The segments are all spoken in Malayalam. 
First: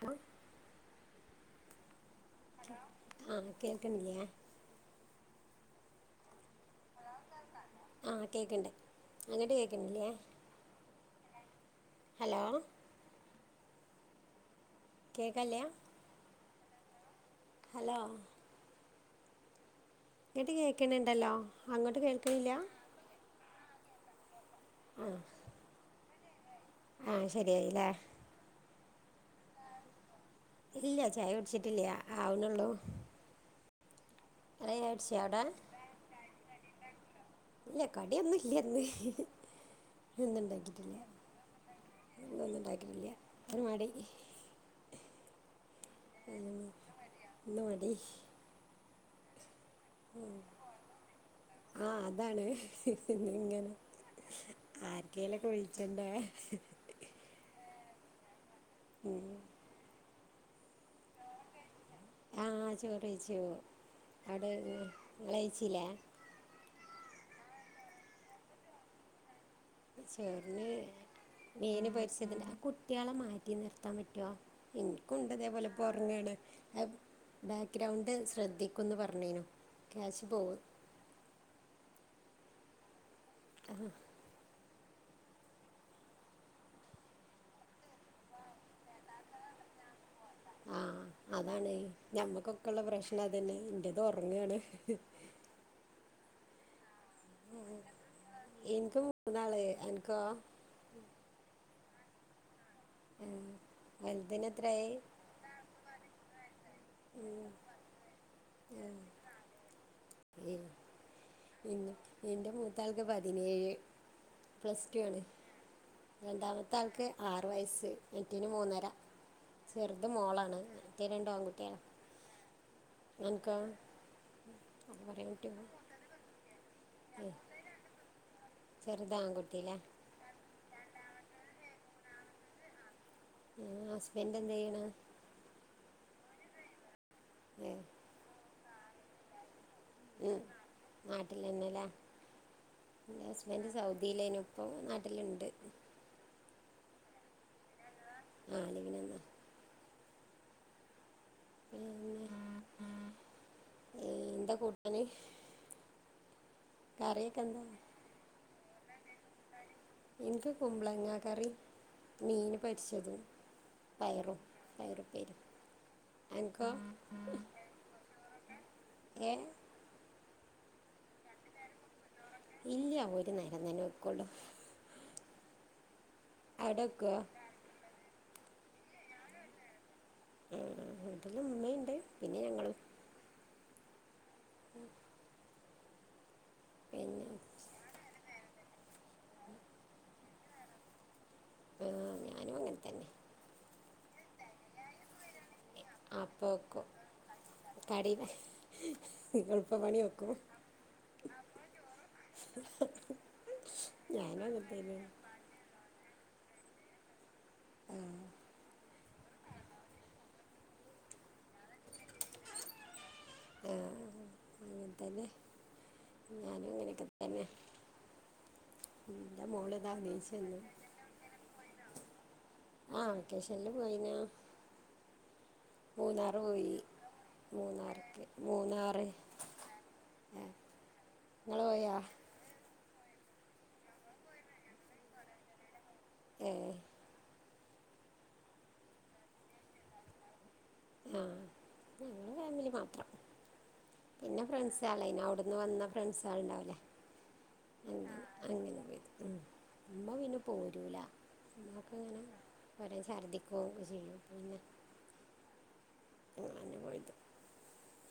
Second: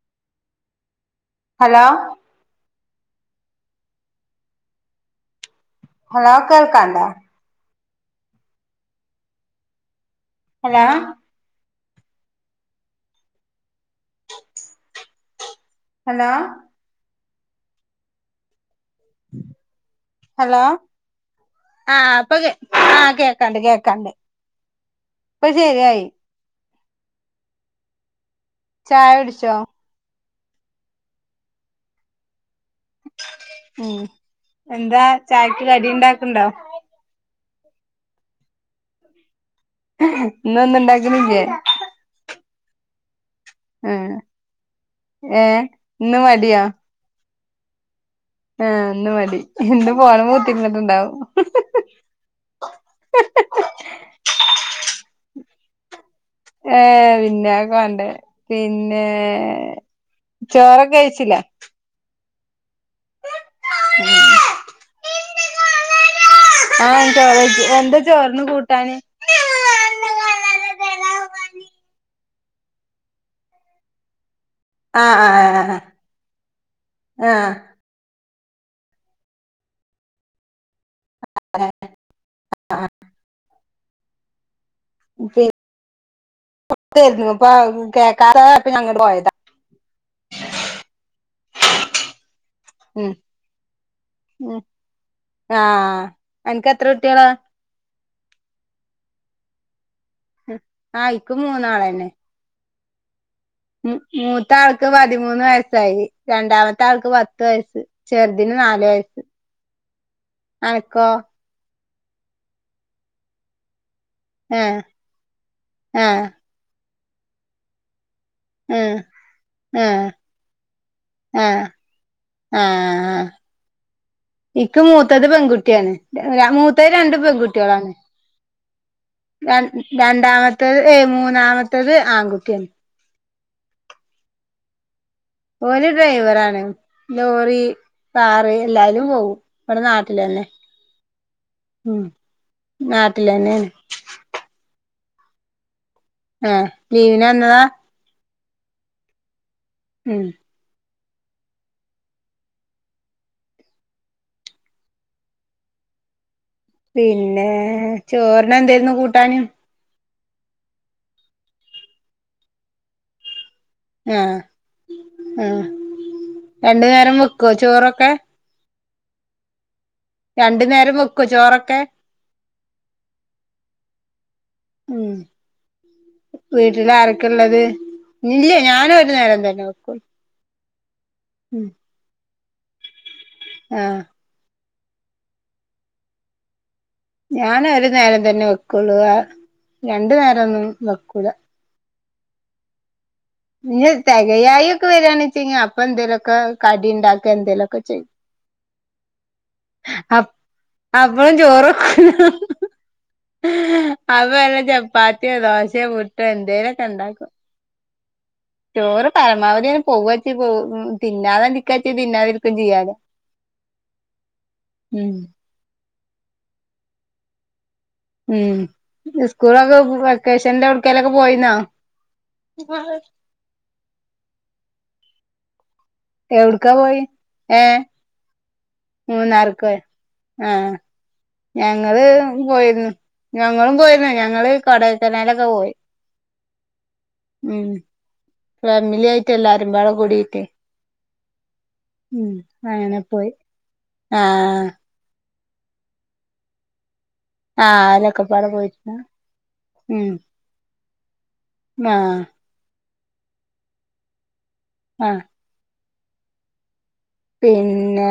ആ [unintelligible] ഹലോ? ആഹ് കേക്കണി ല്ലി യേ? ഹലോ കേൾക്കാണ്ടാ. ആഹ് കേക്കണ്ട് അങ്ങിട്ട് കേക്കണില്ലേ. ഹലാ. ഹലോ? കേക്കല്ലയാ. ഹലോ? ഹലോ? ഉം [unintelligible] ഇങ്ങട്ട് കേക്കണണ്ടല്ലോ അങ്ങോട്ട് കേൾക്കണില്ല. കേക്കണ്ട് കേക്കണ്ട് ഇപ്പൊ ശരിയായി. ആഹ് ശരിയായില്ലേ. ചായടിഷോ? ഇല്ല ചായ കുടിച്ചിട്ടില്ല ആവണെള്ളൂ. ഉം എന്താ കുടിച്ചോ അവിടെ ചായക്ക് കടി ഇണ്ടാക്കണ്ടോ? ഇല്ല കടിയൊന്നും ഇല്ല്യന്ന്. ഇ ഇന്നൊന്നും ഒന്നുംണ്ടാക്കിട്ടില്ല ഉണ്ടാക്കണില്ലേ ഇന്നോന്നും ഉണ്ടാക്കിട്ടില്ല. ഒരു മടി. ഏഹ ഇന്നും ഉം, മടിയാ. ഇന്ന് മടി ആ അന്ന് മതി എന്ത് പോണംത്തിന്നീട്ടുണ്ടാവും. ആഹ് അതാണ് പിന്നെ ഇങ്ങനെ ആർക്കേലൊക്കെ വിളിച്ചണ്ട. വണ്ടേ പിന്നെ ചോറൊക്ക കഴിച്ചില്ല. ചോറയിച്ചോ? അവിടെ ഇങ്ങളയിച്ചില്ലേ. ആഹ് ചോറയിച്ചു എന്താ ചോറിന് കൂട്ടാന്? ചേറിന് മീന് പരിസത് കുട്ട്യളെ മാറ്റി നിർത്താൻ പറ്റുവോ? ആഹ് എനിക്കുംണ്ട്തേപോലെ ആഹ് പോറങ്ങാണ്. ആഹ് ബാക്ക്ഗ്രൗണ്ട് ശ്രദ്ധിക്കുന്ന് പറഞ്ഞേനോ ക്യാശ് പോകും. ആ ആഹ് ജ [unintelligible] യിരുന്നു ഇപ്പ കേക്കാത ഇപ്പങ്ങട്ട് പോയതാ. ആഹ് അതാണ് ഞമ്മക്കൊക്കെള്ള ഉം പ്രശ്നം അതന്നെ. എന്റ്ത് ഒറങ്ങാണ്. അനക്ക്ത്രൊ എനിക്ക് മൂന്നാള് അ ആയിക്കും മൂന്നാള്ന്നെ. ആഹ് മ് വലുതിന് മൂത്ത ആൾക്ക് എത്രയായി പതിമൂന്ന് വയസ്സായി. രണ്ടാമ മത്താൾക്ക് പത്ത് വയസ് ചെറുതിന് നാലു വയസ്. അനക്കോ? എന്റെ മൂത്താൾക്ക് പതിനേഴ്. ആഹ് പ്ലസ് ടു ആണ് ആഹ് രണ്ടാമത്തെ ആൾക്ക് ആറ് വയസ്സ്. മെറ്റിന് മൂന്നര ആഹ് ചെറുത് ആഹ് മോളാണ്. മറ്റേത് രണ്ടും ആൺകുട്ടികള. ആഹആ ഇക്ക് അത് മൂത്തത് പറയാൻ പറ്റുമോ പെൺകുട്ടിയാണ്. മൂത്തത് രണ്ട് പെൺകുട്ടികളാണ്. ചെറുത് ര ആൺകുട്ടിയില്ലേ രണ്ടാമത്തത് ഏ മൂന്നാമത്തത് ആൺകുട്ടിയാണ്. ഹസ്ബൻഡ് എന്ത് ചെയ്യാണ്. ഒരു ഡ്രൈവർ ആണ്. ലോറി, ഏ കാറ് എല്ലാലും. പോകും.. ഇവിടെ നാട്ടില ഉം. ലോ നാട്ടില് തന്നെയാണ് [unintelligible] ഏ ലീവിന് വന്നതാ. ആഹ് ലിവിന് എന്താ ഉം. പിന്നെ [inaudible] ഏ എന്താ കൂട്ടാന്. കറിയൊക്കെ പിന്നെ എന്താ ചോറിന എന്തായിരുന്നു കൂട്ടാനും. എനിക്ക് കുമ്പളങ്ങ കറി മീന് പൊരിച്ചതും. പയറും പയറുപ്പേരും ആഹ് ഉ എനിക്കോ രണ്ടു നേരം വെക്കുവോ ചോറൊക്കെ? ഏ രണ്ടു നേരം വെക്കോ ചോറൊക്കെ? ഇല്ല ഒരു നരം തന്നെ വെക്കൊളു. ഉം അവിടെ വീട്ടില് വെക്കുവോ ആരൊക്കെ ഉള്ളത്. ഇല്ല ഞാനും ഒരു നേരം തന്നെ വെക്കൂളു. [unintelligible] വീട്ടില് ഉമ്മിണ്ട് ആഹ ഉം ഞാൻ ഒരു നേരം തന്നെ വെക്കുള്ളു. അ രണ്ടു നേരം ഒന്നും വെക്കൂല. ആ, ഞാനും അങ്ങനെ തന്നെ ഇനി തികയായി ഒക്കെ വരണി വെച്ചികി അപ്പൊ എന്തേലുമൊക്കെ അപ്പം വെക്കും കടി ഉണ്ടാക്ക എന്തേലുമൊക്കെ ചെയ്യും. കടി എളുപ്പപ്പണി അ വെക്കും അവളും ചോറൊക്കോ ഞാനും അവല അങ്ങനെ തന്നെ ചപ്പാത്തിയോ, ദോശോ, പുടോ, എന്തേലൊക്കെ ഉണ്ടാക്കും. ചോറ് പരമാവധി അഞനെ പോവച്ച തിന്നാതിരിക്കാൻ തിന്നാതിരിക്കാൻ ചെയ്യാലോ. ആ, അങ്ങനെ ഉം തന്നെ ഞാനും ഇങ്ങനെയൊക്കെ തന്നെ. ഉം എൻ്റെ മോള് സ്കൂളൊക്കെ ഇതാ അഭിനയിച്ചെന്നു വെക്കേഷന്റെ എവിടെയെങ്കിലും ഒക്കെ പോയിന്നോ? ആഹ് വെക്കേഷല് പോയിനാ മൂന്നാറ് പോയി ഏ മൂന്നാർക്ക്. മൂന്നാറ് മൂന്നാർക്കോ ആഹ് നിങ്ങൾ പോയാ ഞങ്ങള് പോയി. ഞങ്ങളും പോയിരുന്നു ഞങ്ങള് കൊടക്കനാലൊക്കെ പോയി. ഉ. ഉം ഫമിലി ആയിട്ട് എല്ലാരും ബടൊ കൂടിയിട്ട്. ആ ഉ ഞങ്ങൾ ഫാമിലി അങ്ങനെ മാത്രം പോയി പിന്നെ ആഹ. ഫ്രണ്ട്സാളേനു അവിടുന്ന് വന്ന ഫ്രൻസ് ആള് ഉണ്ടാവല്ലേ. ആഹ അതൊക്കെപ്പാട പോയിട്ടുന്ന. ഉം ഉമ്മ പിന്നെ പോരൂല ഉമ്മക്കെ ആഹ് ഇങ്ങനെ. കുറേ ഛർദ്ദിക്കും ചെയ്യും. പിന്നെ ആഹ [unintelligible] പിന്നെ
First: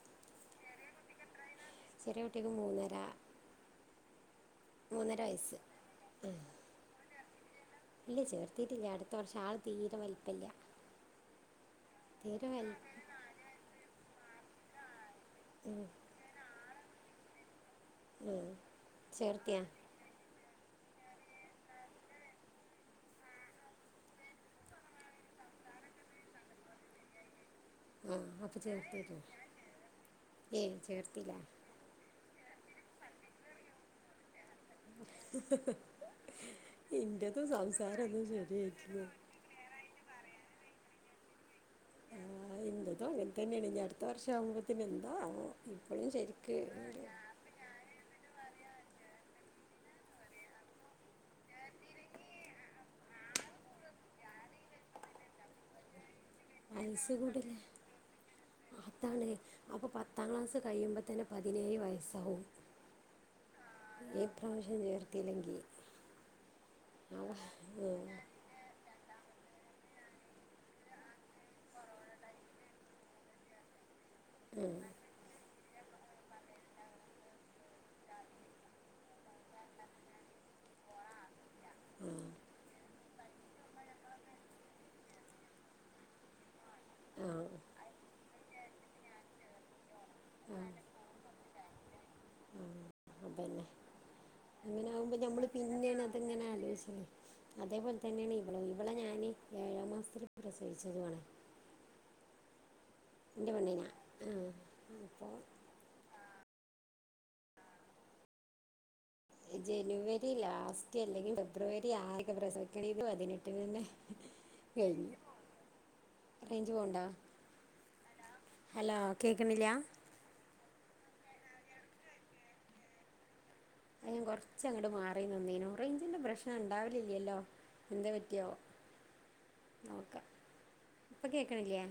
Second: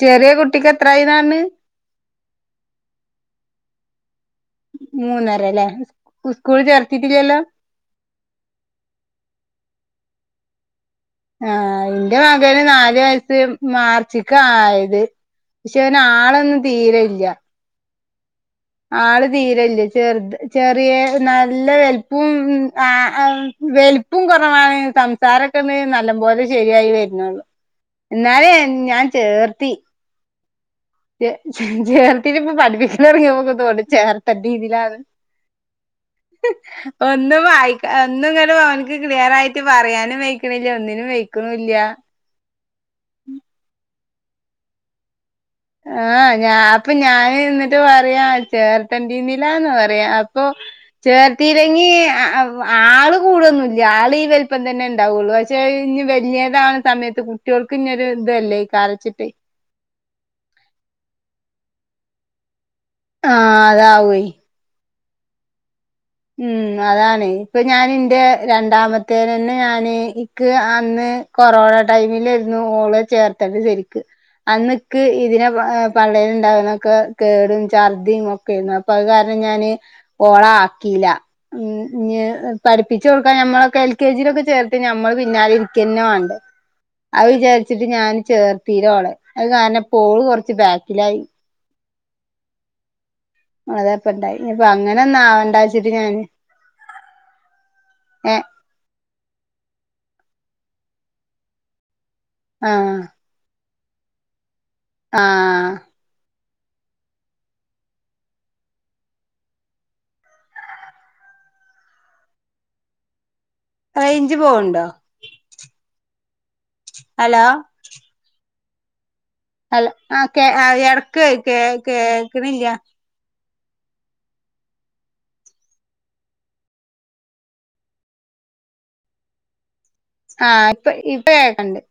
ചെറിയ കുട്ടിക്ക് എത്രായിതണ്. ചെറിയ കുട്ടിക്ക് മൂന്നര. മൂന്നര അല്ലേ സ്കൂൾ ചേർത്തിട്ടില്ലല്ലോ? ഇല്ല ചേർത്തിട്ടില്ലേ അടുത്ത വർഷം ആള് തീരെ വലിപ്പമില്ല ആഹ എന്റെ തീരെ മകന് വൽ നാലു വയസ് മാർച്ചക്ക് ആയത് പക്ഷെ അവന് ആളൊന്നും തീരെയില്ല ഉം. ആള് ചേർത്തിയാ തീരല്ലേ ചെറുത് ചെറിയ നല്ല വലുപ്പും ആ വലുപ്പും കുറവാണ് സംസാര നല്ല പോലെ ശരിയായി വരുന്നുള്ളു ആ എന്നാലേ അപ്പൊ ഞാൻ ചേർത്തിരുന്നു ചേർത്തി ഏയ് ചേർത്തില്ല ചേർത്തിട്ട ഇപ്പ പഠിപ്പിക്കല ഇറങ്ങിയക്കതോടെ ചേർത്തന്റെ രീതിലാണ് ഒന്നും എൻ്റെതും വായിക്ക സംസാരമൊന്നും ഒന്നും ഇങ്ങനെ അവ അവനക്ക് ശരിയായിട്ടില്ല ക്ലിയർ ആയിട്ട് പറയാനും ഒന്നിനും വേ ആഹ ഇതുംങ്ങനെ തന്നെയണ അടുത്ത വർഷ ആകുമ്പത്തനന്താണാവോ ആ ഞാ അപ്പൊ ഞാന് എന്നിട്ട് പറയാൻ ചേർത്തണ്ടിലന്ന് പറയാ അപ്പൊ ചേർത്തില്ലെങ്കി ആള് കൂടുത ആള് ഈ വലപ്പം തന്നെ ഉണ്ടാവുള്ളൂ പക്ഷേ വലിയതാണ് വയസ്സ് സമയത്ത് കൂടില്ലേ കുട്ടികൾക്ക് ഇന്നൊരു ഇതല്ലേ കരച്ചിട്ട് പത്ത്കഴിയുമ്പോ തന്നെ പതിനേഴ് വയസ്സാവും ആഹ് അതാവേ പ്രാവശ്യം ചർ [unintelligible] ഉം അതാണ് ഇപ്പൊ ഞാാനിൻന്റ രണ്ടാമത്തെ മത്തേ തന്നെ ഞാൻ ഇക്ക് അന്ന് കൊറോണ ടൈമിലായിരുന്നു ഓള് ചേർത്തണ്ട് ശരിക്കും അന്നക്ക് ഇതിനെ പള്ളയില ഉണ്ടാവുന്നൊക്കെ കേടും ഛർദിയും ഒക്കെരുന്നു അപ്പൊ അത് കാരണം ഞാന് ഓള ക്കില ഇനിപഠി പിപ്പിച്ചച്ച് കൊടുക്കാൻ നമ്മളൊക്കെ എൽ കെ ജിയിലൊക്കെ ചേർത്ത് ഞമ്മള് പിന്നാലെ ഇരിക്കുന്നവേണ്ടേ അത് ആ വിചാരിച്ചിട്ട് ഞാൻ ചേർത്തീര അവളെ അത് കാരണം പോള് കൊറച്ച് ബാക്കിലായി പിന്നെ അതെപ്പ ഉണ്ടായി അങ്ങനെ ആകുമ്പോ നമ്മള് പിന്നെയാണ് അതെങ്ങനെ ആലോച അതേപോലെ തന്നെയാണ് ഏഹ് ഇവള ഇവളെ ഞാന് ഏഴാം മാസത്തിൽ പ്രസവിച്ചതണ ആ എന്റെ പെണ്ണിനാ ആ ആ അപ്പോൾ ജനുവരി ലാസ്റ്റ് അല്ലെങ്കിൽ ഫെബ്രുവരി ആകെ പ്രസവിക്കണ ഇതു പതിനെട്ട് റേഞ്ച് പോവണ്ടോ റേഞ്ച് ഹലോ ആം [unintelligible] അ ഞാൻ കൊറച്ച അങ്ങട്മാറി നന്നീന റേഞ്ചിന്റെറെ പ്രശ്ന ഉണ്ടാവലില്ലല്ലോ എന്ത പറ്റിയോ [inaudible] നോക്കാം ആഹ് ഇപ്പ ഇപ്പ ഇപ്പം കേകണ്ട് കേൾക്കണില്ലേ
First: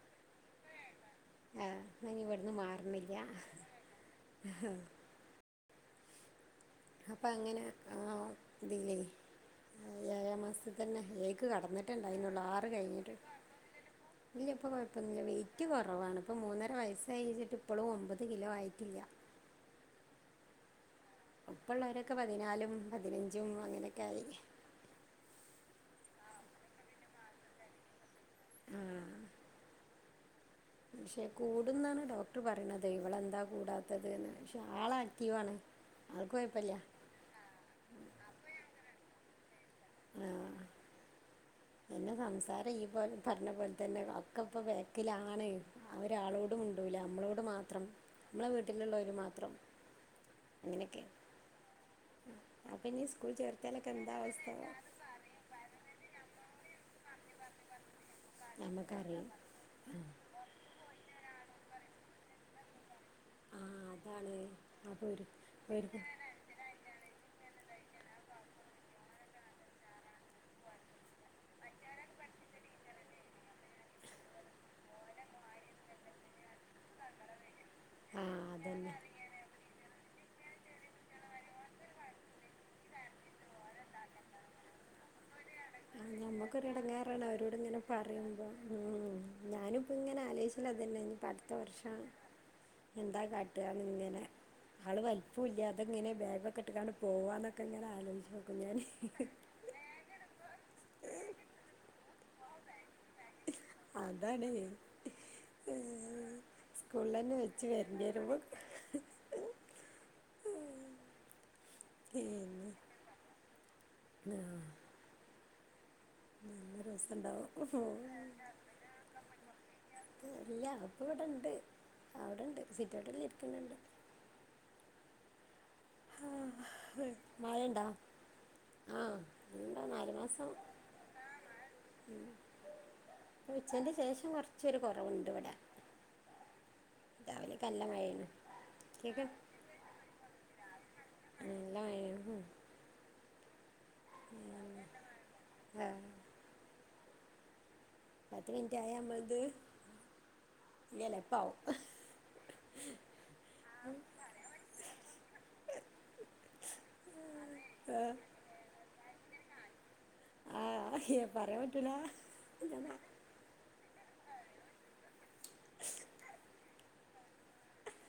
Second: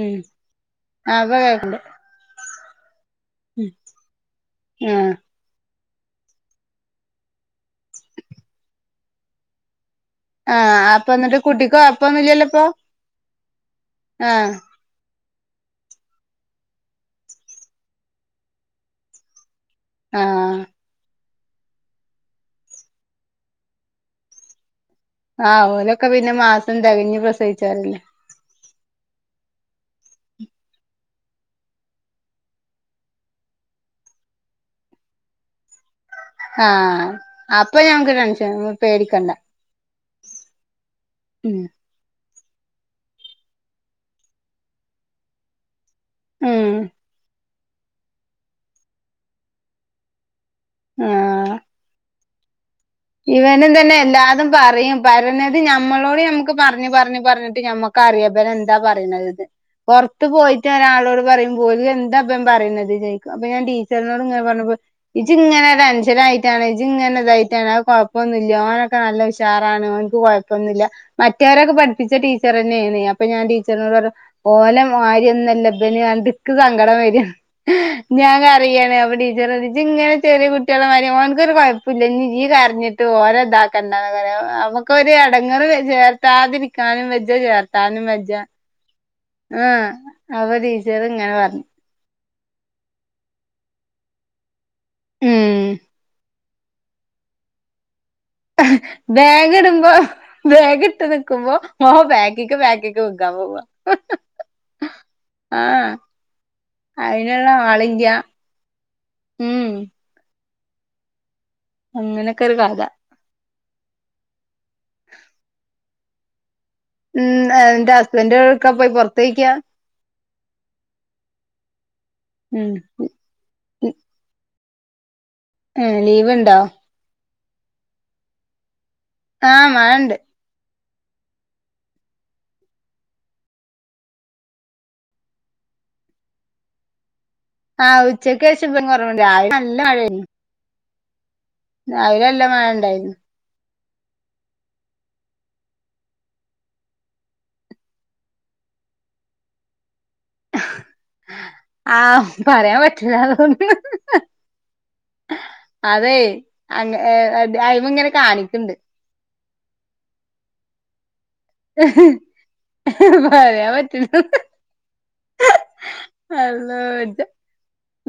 ഉം ആഹ് ഇപ്പ കേക്കണ്ട് ആഹ് ഞാന ഇവിടുന്ന് മാറുന്നില്ല ആഹ് അപ്പൊ അങ്ങനെ പിന്ന ഏഴ മാസത്തി ആഹ് തന്നെ അപ്പൊ എന്നിട്ട് ഏക്ക് കുട്ടിക്ക് കടന്നിട്ടുണ്ട അന്നുള്ള കൊഴപ്പൊന്നുല്ലല്ലോ ഇപ്പൊ ആറ് കഴിഞ്ഞിട്ട് ഇല്ല ആഹ് എപ്പൊ കൊഴപ്പൊന്നില്ല വ യിറ്റ കുറവാണ് ഇപ്പ മൂന്നര വയസ്സായിഴഞ്ഞിട്ട് ഇപ്പോഴും ഒമ്പത് കിലോ ആയിട്ടില്ല ആഹ ഇപ്പ ഉള്ളവരൊക്കെ പതിനാലും പതിനഞ്ചും അങ്ങനൊക്കെ ആയി ആഓലൊക്കെ പിന്നെ മാസം തികഞ്ഞപ്രസവിച്ചരല്ലേ ആ പക്ഷെ കൂടുന്നാണ് ഡോക്ടർ പറയുന്നത് ഇവളെന്താ കൂടാത്തത് പക്ഷെ ആള ആക്റ്റീവാണ് ആൾക്ക് ആ കുഴപ്പമില്ല അപ്പൊ ഞങ്ങ്ക്ക് ടെൻഷൻ പേടിക്കണ്ട. ആ ഉം എന്നെ സംസാരം ഈ പോലെ പറഞ്ഞ പോലെ തന്നെ ഒക്കെ ഇപ്പ ബാക്കിലാണ്. ഒരാളോടും ഉം മിണ്ടൂല നമ്മളോട് മാത്രം. നമ്മളെ വീട്ടിലുള്ളവര് മാത്രം. അങ്ങനൊക്കെ. ആഹ് ഇവനും തന്നെ എല്ലാതും പറയും. അവസ്ഥ പറഞ്ഞത് ഞമ്മളോട് നമ്മക്ക് പറഞ്ഞഞ് പറഞ്ഞഞ് പറഞ്ഞിട്ട്. ഞമ്മക്ക് കറിയപ്പൻ എന്താ നമുക്കറിയാം പറയനതെന്ന്. പുറത്ത്. പോയിട്ട് ഒരാളോട് പറയും. വോല് എന്താ പ്പോൻ പറയുന്നത്ത്. ചോദിക്കും. അപ്പൊ ആ ഞാൻ ടീച്ചറിനോട് അതാണ് ഇങ്ങനെ പറഞ്ഞപ്പോ അപ്പോൾ ഒരു ഇജജ് ഇങ്ങനെ ഒരു ടെൻഷനായിട്ടാണ്. ഇജജ് ഇങ്ങനതായിട്ടാണ്. കുഴപ്പൊന്നില്ല ഓനൊക്കെ നല്ല ഉഷാറാണ്. ഓനക്ക് കുഴപ്പോന്നില്ല. മറ്റവരൊക്കെ പഠിപ്പിച്ച ടീച്ചർന്നെ. എ അപ്പൊ ഞാൻ ടീച്ചറിനോട് പറ ഓലെ മാര്യോന്നല്ല പ്പഇനി എനിക്ക് സങ്കടം വര. ആ ഞാൻ അതന്നെ കരയണേ അപ്പോ ടീച്ചറോയിച്ച് ഇങ്ങനെ. ചെറിയ കുട്ടികളെ മാരി ഓനിക്കൊരു കുഴപ്പമില്ല. ഇനി ഈ കര ഞ്ഞിട്ട് ഓലെ ഇതക്കണ്ടാ. ന്നുപറയും. നമ്മുക്കൊര് ഇടങ്ങേര്. നമ്മക്കൊര് ഇടങ്ങേറാണ്. അവരോട് ഇങ്ങനെ വെജ്ജ പറയുമ്പോ. ഉ ആഹ് ഞാനിപ്പോ ഇങ്ങനെ അപ്പൊ ആലോയിച്ചണത്. മ്മ് ടീച്ചർ ഇനിപ്പോ [unintelligible] ഇങ്ങനെ അടുത്ത പറഞ്ഞു വർഷംആണ് എന്താ കാട്ട ഇങ്ങനെ ആള് വലിപ്പോം ഉം ഇല്ല ഇതെങ്ങനെ. വേഗം. കെട്ടാണ്ട് പോവാനൊക്കെ ഇങ്ങന ആലോചിച്ചു. ബാഗിടുമ്പോ ബേഗിട്ട് നിക്കുമ്പോ. ഓ ബാക്കിക്ക് ബാക്കി ക്ക്ക്കാ [unintelligible] പോവ അതാണ് ആ സ്കൂളിലന്നെ അയിന്ളള വെച്ച് വരണ്ടി അളില വരുമ്പോ ഉം അങ്ങനെയൊക്കെ ഒരു കഥ. പിന്നെ ആഹ് നല്ല ഉം രസണ്ടാവും എന്റെ ഹസ്ബന്റ് ഒഴ്ക്കാ പോയി പുറത്ത്ക്കാ. ല്ല ഇപ്പ ഇവിടെണ്ട് അവിടെണ്ട്. ഉം സിറൗട്ടിൽ ഇരിക്കുന്നുണ്ട്. ഏ ലീവ് ഇണ്ടോ? മഴണ്ടാ ആ മഴയിണ്ട്. ഉച്ചന്റെ ശേഷം കൊറച്ചൊരു കുറവുണ്ട് ഇവിട. ആഹ് ഉച്ചയ്കേഷം ഇപ്പൊ കൊറവുണ്ട്. രാവിലെ നല്ല മഴയായിരുന്നു. നല്ല രാവിലെ നല്ല മഴ ഇണ്ടായിരുന്നു. [unintelligible] ആഹ പത്ത് മിനിറ്റ് ആയാ നമ്മൾത്. ആ പറയാപറ്റില [unintelligible] അതെ അങ്ങ് എ അത് അ ഇങ്ങനെ കാണിക്കുണ്ട്. ആ [unintelligible] പറയപറ്റ്. [unintelligible] ഹലോ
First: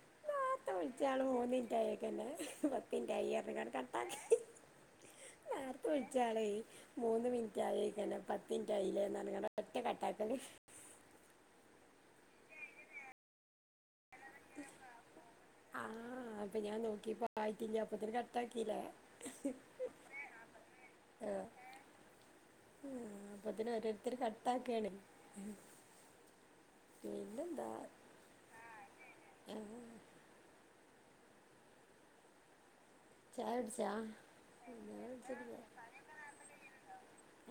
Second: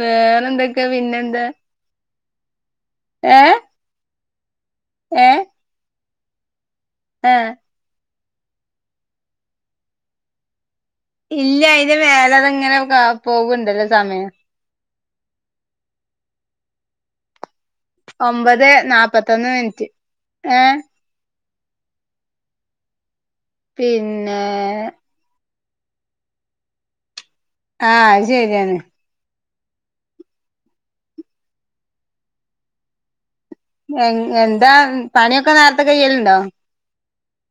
വേറെ എന്തൊക്കെ പിന്നെന്താ. പിന്നെ ഏഹ് അയ്യോപിന്നങ് കട്ടാക്കി ഏഹ് നേർത്തുവിളിച്ചാളെ മൂന്ന് ആഹ് മിനിറ്റായിക്കാണും പത്ത് മിനിറ്റായില്ലേ എന്നാണ് ഒറ്റ കട്ടാക്കല് ഇല്ല ഇത് വേറെതങ്ങനെ പോകുംണ്ടല്ലോ സമയം ആ അപ്പൊ ഞാൻ നോക്കിപ്പോ ആയിട്ടില്ല അപ്പത്തിന് ഒമ്പത് കട്ടാക്കീല നാപ്പത്തൊന്ന് മിനിറ്റ് ഏഹ് ആ മ്മ് അപ്പൊത്തന്നെ ഓരോരുത്തര് പിന്നെ കട്ടാക്കേണ് പിന്ന ആ അയിശരിയാണ് മ്മ് ചായ കുടിച്ചാ എൻ എന്താ ഞാൻ പണിയൊക്കെ കുടിച്ചിട്ടില്ല നേരത്തെ കയ്യലണ്ടോ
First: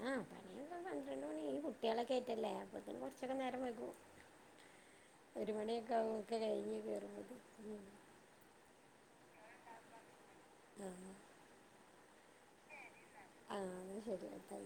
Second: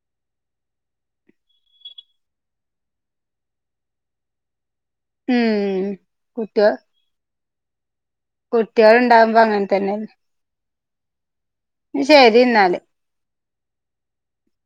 ആ പണിയൊക്കെമ്പോ പന്ത്രണ്ട് മണി ഈ കുട്ടികളൊക്കെയായിട്ടല്ലേ അപ്പൊ പിന്നെ കൊറച്ചൊക്കെ നേരം വൈകും ഒരു ഉം മണിയൊക്കെ അ ഒക്കെ കഴിഞ്ഞി കേയറോ കുട്ടികൾ ഉണ്ടാവുമ്പോ ൾ അങ്ങനെ തന്നെ [unintelligible] ശരി എന്നാല് ആ ശരി